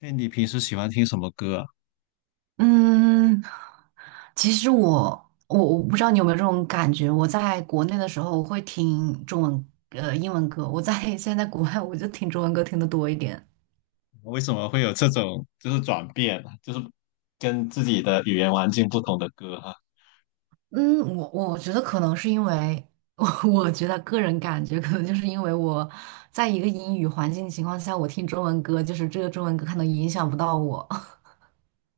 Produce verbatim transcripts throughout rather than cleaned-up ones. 哎，你平时喜欢听什么歌啊？嗯，其实我我我不知道你有没有这种感觉，我在国内的时候我会听中文呃英文歌，我在 现在在国外我就听中文歌听的多一点。为什么会有这种就是转变啊就是跟自己的语言环境不同的歌哈？嗯，我我觉得可能是因为 我我觉得个人感觉可能就是因为我在一个英语环境情况下，我听中文歌，就是这个中文歌可能影响不到我。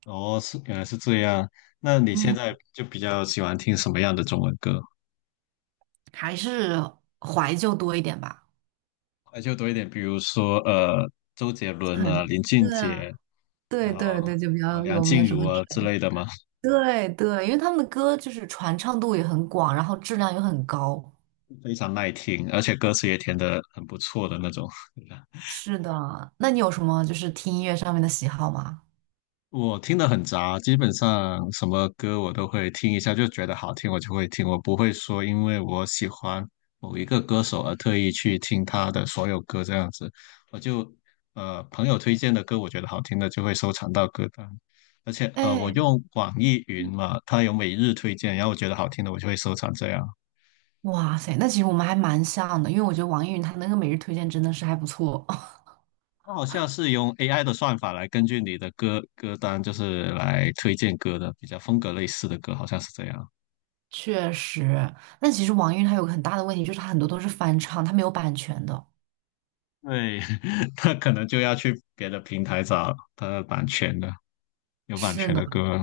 哦，是原来是这样。那 你现嗯，在就比较喜欢听什么样的中文歌？还是怀旧多一点吧。呃就多一点，比如说呃，周杰伦啊、很，林俊对啊，杰，对然后对对，就比啊较梁有没有静什么。茹啊之类的嘛，对对，因为他们的歌就是传唱度也很广，然后质量又很高。非常耐听，而且歌词也填的很不错的那种。是的，那你有什么就是听音乐上面的喜好吗？我听的很杂，基本上什么歌我都会听一下，就觉得好听我就会听，我不会说因为我喜欢某一个歌手而特意去听他的所有歌这样子。我就呃朋友推荐的歌，我觉得好听的就会收藏到歌单，而且呃我哎，用网易云嘛，它有每日推荐，然后我觉得好听的我就会收藏这样。哇塞，那其实我们还蛮像的，因为我觉得网易云它那个每日推荐真的是还不错。它好像是用 A I 的算法来根据你的歌歌单，就是来推荐歌的，比较风格类似的歌，好像是这样。确实，但其实网易云它有个很大的问题，就是它很多都是翻唱，它没有版权的。对，他可能就要去别的平台找他的版权的，有版是权的，的歌，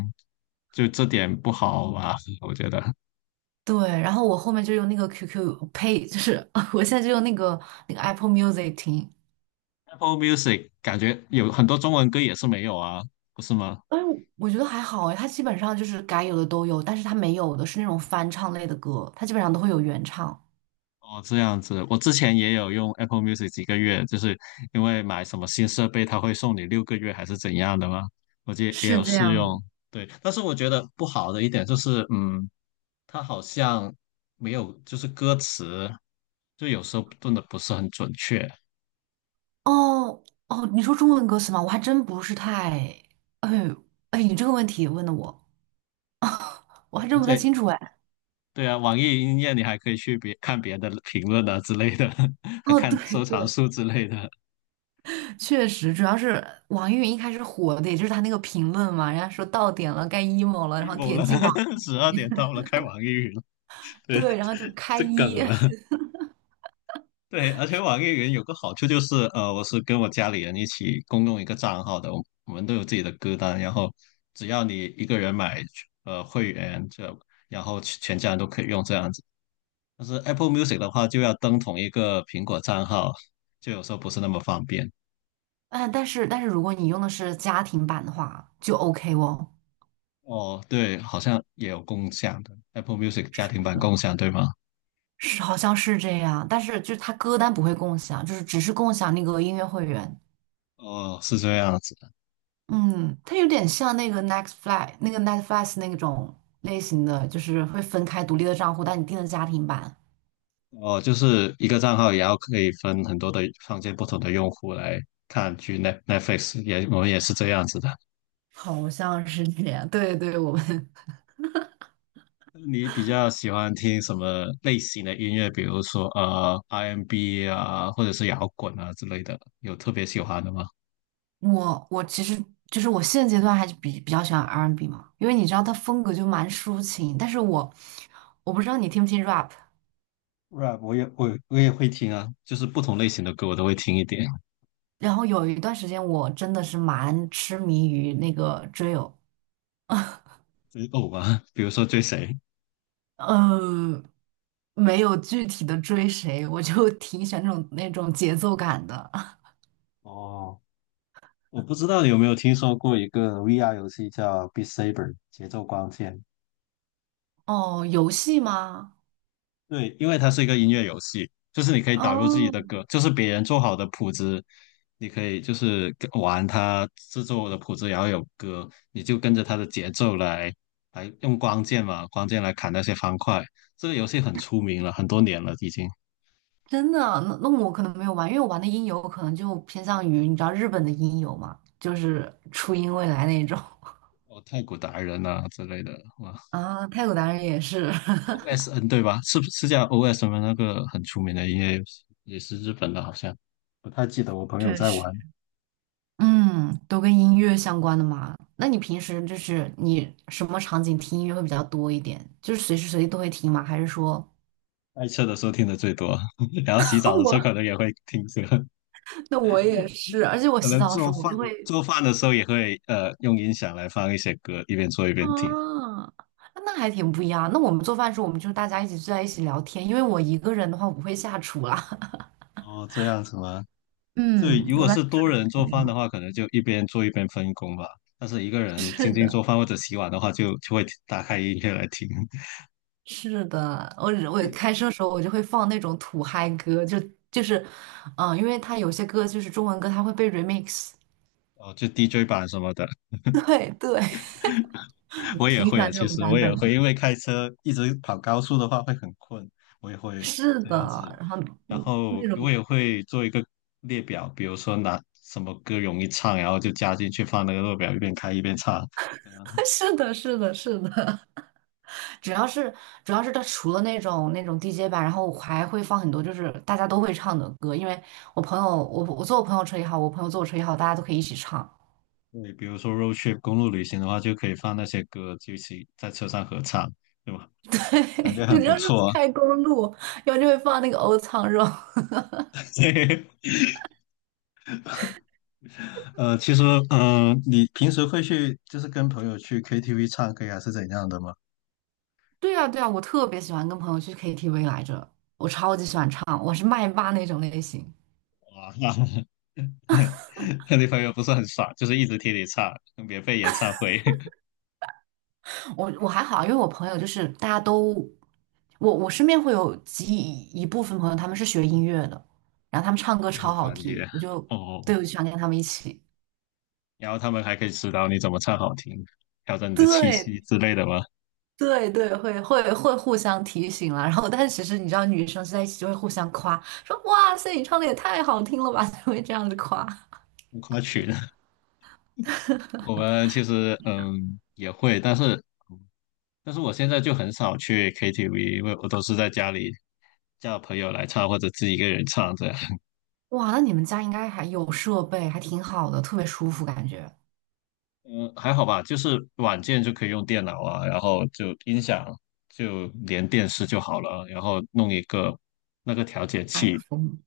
就这点不好吧？我觉得 对。然后我后面就用那个 Q Q Pay，就是 我现在就用那个那个 Apple Music 听。Apple Music 感觉有很多中文歌也是没有啊，不是吗？哎，我觉得还好哎，他基本上就是该有的都有，但是他没有的是那种翻唱类的歌，他基本上都会有原唱。哦，这样子，我之前也有用 Apple Music 几个月，就是因为买什么新设备，它会送你六个月还是怎样的吗？我记得也是有这试样。用，对，但是我觉得不好的一点就是，嗯，它好像没有就是歌词，就有时候炖的不是很准确。哦哦，你说中文歌词吗？我还真不是太……哎哎，你这个问题问的我，我还真不太对清楚哎。对啊，网易云音乐你还可以去别看别的评论啊之类的，还哦，看对收藏对，数之类的。确实，主要是网易云一开始火的，也就是他那个评论嘛，人家说到点了，该 emo 了，然后 emo 点了，击网 十易二云，点到了，开网易云了，对，对，然后就开这一。梗了。对，而且网易云有个好处就是，呃，我是跟我家里人一起共用一个账号的，我我们都有自己的歌单，然后只要你一个人买呃会员，这然后全全家人都可以用这样子。但是 Apple Music 的话，就要登同一个苹果账号，就有时候不是那么方便。嗯，但是但是如果你用的是家庭版的话，就 OK 哦。哦，对，好像也有共享的 Apple Music 家是庭版的。共享，对吗？是好像是这样，但是就是它歌单不会共享，就是只是共享那个音乐会员。哦，是这样子的。嗯，它有点像那个 n e x t f l y 那个 Netflix 那种类型的，就是会分开独立的账户，但你订的家庭版，哦，就是一个账号也要可以分很多的创建不同的用户来看去 Net f l i x 也我们也是这样子的。好像是这样。对对，我们 你比较喜欢听什么类型的音乐？比如说呃 R and B 啊，或者是摇滚啊之类的，有特别喜欢的吗 我我其实就是我现阶段还是比比较喜欢 R and B n 嘛，因为你知道它风格就蛮抒情，但是我我不知道你听不听 rap，？rap 我也我也我也会听啊，就是不同类型的歌我都会听一点，然后有一段时间我真的是蛮痴迷于那个 drill。追偶吧，比如说追谁？嗯，没有具体的追谁，我就 挺喜欢这种那种节奏感的。哦，我不知道你有没有听说过一个 V R 游戏叫《Beat Saber》节奏光剑。哦，游戏吗？对，因为它是一个音乐游戏，就是你可以导入自己哦，的歌，就是别人做好的谱子，你可以就是跟玩它制作的谱子，然后有歌，你就跟着它的节奏来，来用光剑嘛，光剑来砍那些方块。这个游戏很出名了，很多年了已经，真的啊，那那我可能没有玩，因为我玩的音游可能就偏向于你知道日本的音游嘛，就是初音未来那种 哦，太鼓达人啊之类的，哇，啊，太鼓达人也是，O S N 对吧？是不是叫 O S N 吗？那个很出名的音乐游戏，也是日本的，好像不太记得。我 朋友确在实。玩。嗯，都跟音乐相关的嘛。那你平时就是你什么场景听音乐会比较多一点？就是随时随地都会听吗？还是说？开车的时候听的最多，然后洗澡的 时候我？可能也会听着，那我也是，而且 我可洗能澡的时做候我饭就会做饭的时候也会呃用音响来放一些歌，一边做一边听。啊，那还挺不一样。那我们做饭的时候，我们就是大家一起坐在一起聊天，因为我一个人的话我不会下厨啦。哦，这样子吗？对，嗯，如我一果般是就是多跟人做朋饭的友。话，可能就一边做一边分工吧。但是一个 人是静静的，做饭或者洗碗的话就，就会打开音乐来听，是的，我我开 车的时候我就会放那种土嗨歌，就就是，嗯，因为它有些歌就是中文歌，它会被 remix。哦，就 D J 版什么的。对对，我 也挺喜会啊，欢这其种实版我也本会，的。因为开车一直跑高速的话会很困，我也会是这的，样子。然后然嗯后那我种 也会做一个列表，比如说拿什么歌容易唱，然后就加进去放那个列表，一边开一边唱。对， 是的，是的，是的。主要是主要是它除了那种那种 D J 版，然后我还会放很多就是大家都会唱的歌，因为我朋友我我坐我朋友车也好，我朋友坐我车也好，大家都可以一起唱。比如说 road trip 公路旅行的话，就可以放那些歌，就一起在车上合唱，对吧？感觉 对，很你不要是错啊。开公路，然后就会放那个欧唱肉。对，呃，其实，嗯、你平时会去就是跟朋友去 K T V 唱歌还是怎样的吗？对啊对啊，我特别喜欢跟朋友去 K T V 来着，我超级喜欢唱，我是麦霸那种类型。哇，那你朋友 不是很爽，就是一直听你唱免费演唱会，我我还好，因为我朋友就是大家都，我我身边会有几一部分朋友，他们是学音乐的，然后他们唱 歌就很超好专听，业我就对哦。我就想跟他们一起。然后他们还可以指导你怎么唱好听，调整你的气对息之类的吗？对对，会会会互相提醒啦。然后，但是其实你知道，女生在一起就会互相夸，说哇塞，你唱的也太好听了吧，就会这样子夸。浮夸群，我们其实嗯也会，但是但是我现在就很少去 K T V，因为我都是在家里叫朋友来唱或者自己一个人唱这样。哇，那你们家应该还有设备，还挺好的，特别舒服感觉。嗯，还好吧，就是软件就可以用电脑啊，然后就音响就连电视就好了啊，然后弄一个那个调节麦器，克风。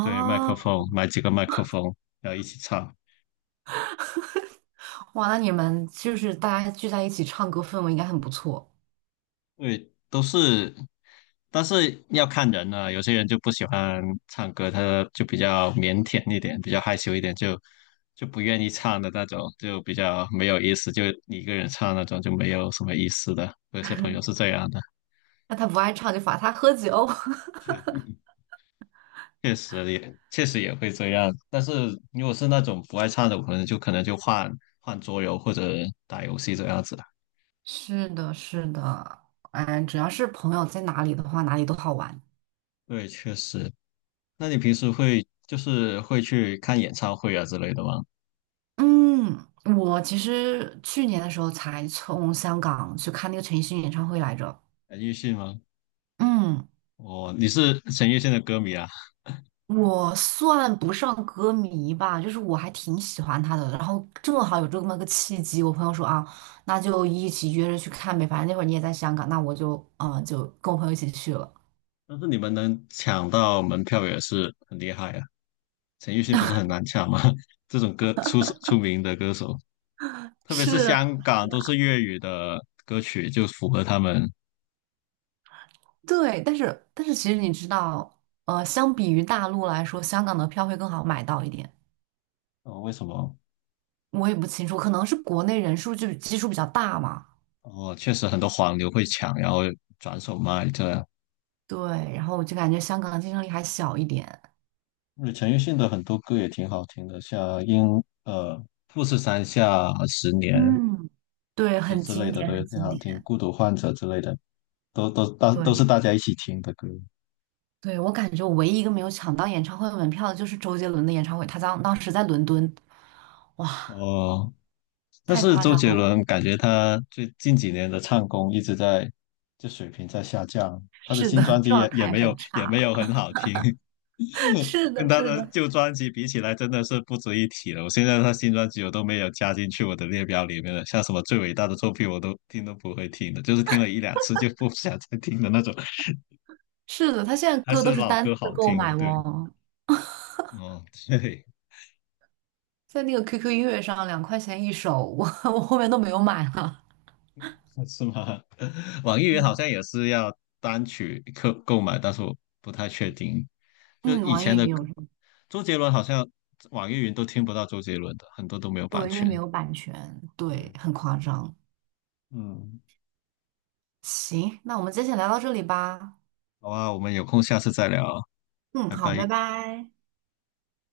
对，麦克风，买几个麦克风，然后一起唱，哇，那你们就是大家聚在一起唱歌，氛围应该很不错。对，都是，但是要看人啊，有些人就不喜欢唱歌，他就比较腼腆一点，比较害羞一点，就就不愿意唱的那种，就比较没有意思，就你一个人唱那种就没有什么意思的，有些朋友是这样的。那他不爱唱就罚他喝酒。确实也确实也会这样，但是如果是那种不爱唱的，我可能就可能就换换桌游或者打游戏这样子。是的，是的，哎，只要是朋友在哪里的话，哪里都好玩。对，确实。那你平时会就是会去看演唱会啊之类的吗？嗯，我其实去年的时候才从香港去看那个陈奕迅演唱会来着。陈奕迅吗？嗯，哦，你是陈奕迅的歌迷啊，我算不上歌迷吧，就是我还挺喜欢他的。然后正好有这么个契机，我朋友说啊，那就一起约着去看呗，反正那会儿你也在香港，那我就嗯、呃就跟我朋友一起去了。但是你们能抢到门票也是很厉害啊。陈奕迅不是很难抢吗？这种歌出出名的歌手，特别是是香港都是粤语的歌曲，就符合他们。对，但是但是其实你知道，呃，相比于大陆来说，香港的票会更好买到一点。哦，为什么？我也不清楚，可能是国内人数就基数比较大嘛。哦，确实很多黄牛会抢，然后转手卖这样。对，然后我就感觉香港的竞争力还小一点。而陈奕迅的很多歌也挺好听的，像《英》呃《富士山下十年》嗯，对，之很之类经的典，都也很挺经好听，典。《孤独患者》之类的都都大都是对，大家一起听的歌。对，我感觉我唯一一个没有抢到演唱会门票的就是周杰伦的演唱会，他当当时在伦敦，哇，哦，但太是夸周张杰了。伦感觉他最近几年的唱功一直在，就水平在下降，他的是的，新专辑状也也态没有很也没差。有很好听。是跟的，他是的的，旧专辑比起来，真的是不值一提了。我现在他新专辑我都没有加进去我的列表里面了，像什么最伟大的作品我都听都不会听的，就是听了一两次就不想再听的那种，是的，他现在还歌都是是老单歌次好购听。买对，哦。哦，对，在那个 Q Q 音乐上两块钱一首，我 我后面都没有买了。是吗？网易云好嗯，像也是要单曲购购买，但是我不太确定。就嗯，以网易前的云有歌，什么？周杰伦好像网易云都听不到周杰伦的，很多都没有版对，因为权。没有版权，对，对，很夸张。嗯，行，那我们今天先聊到这里吧。好啊，我们有空下次再聊啊。嗯，拜好，拜拜。拜。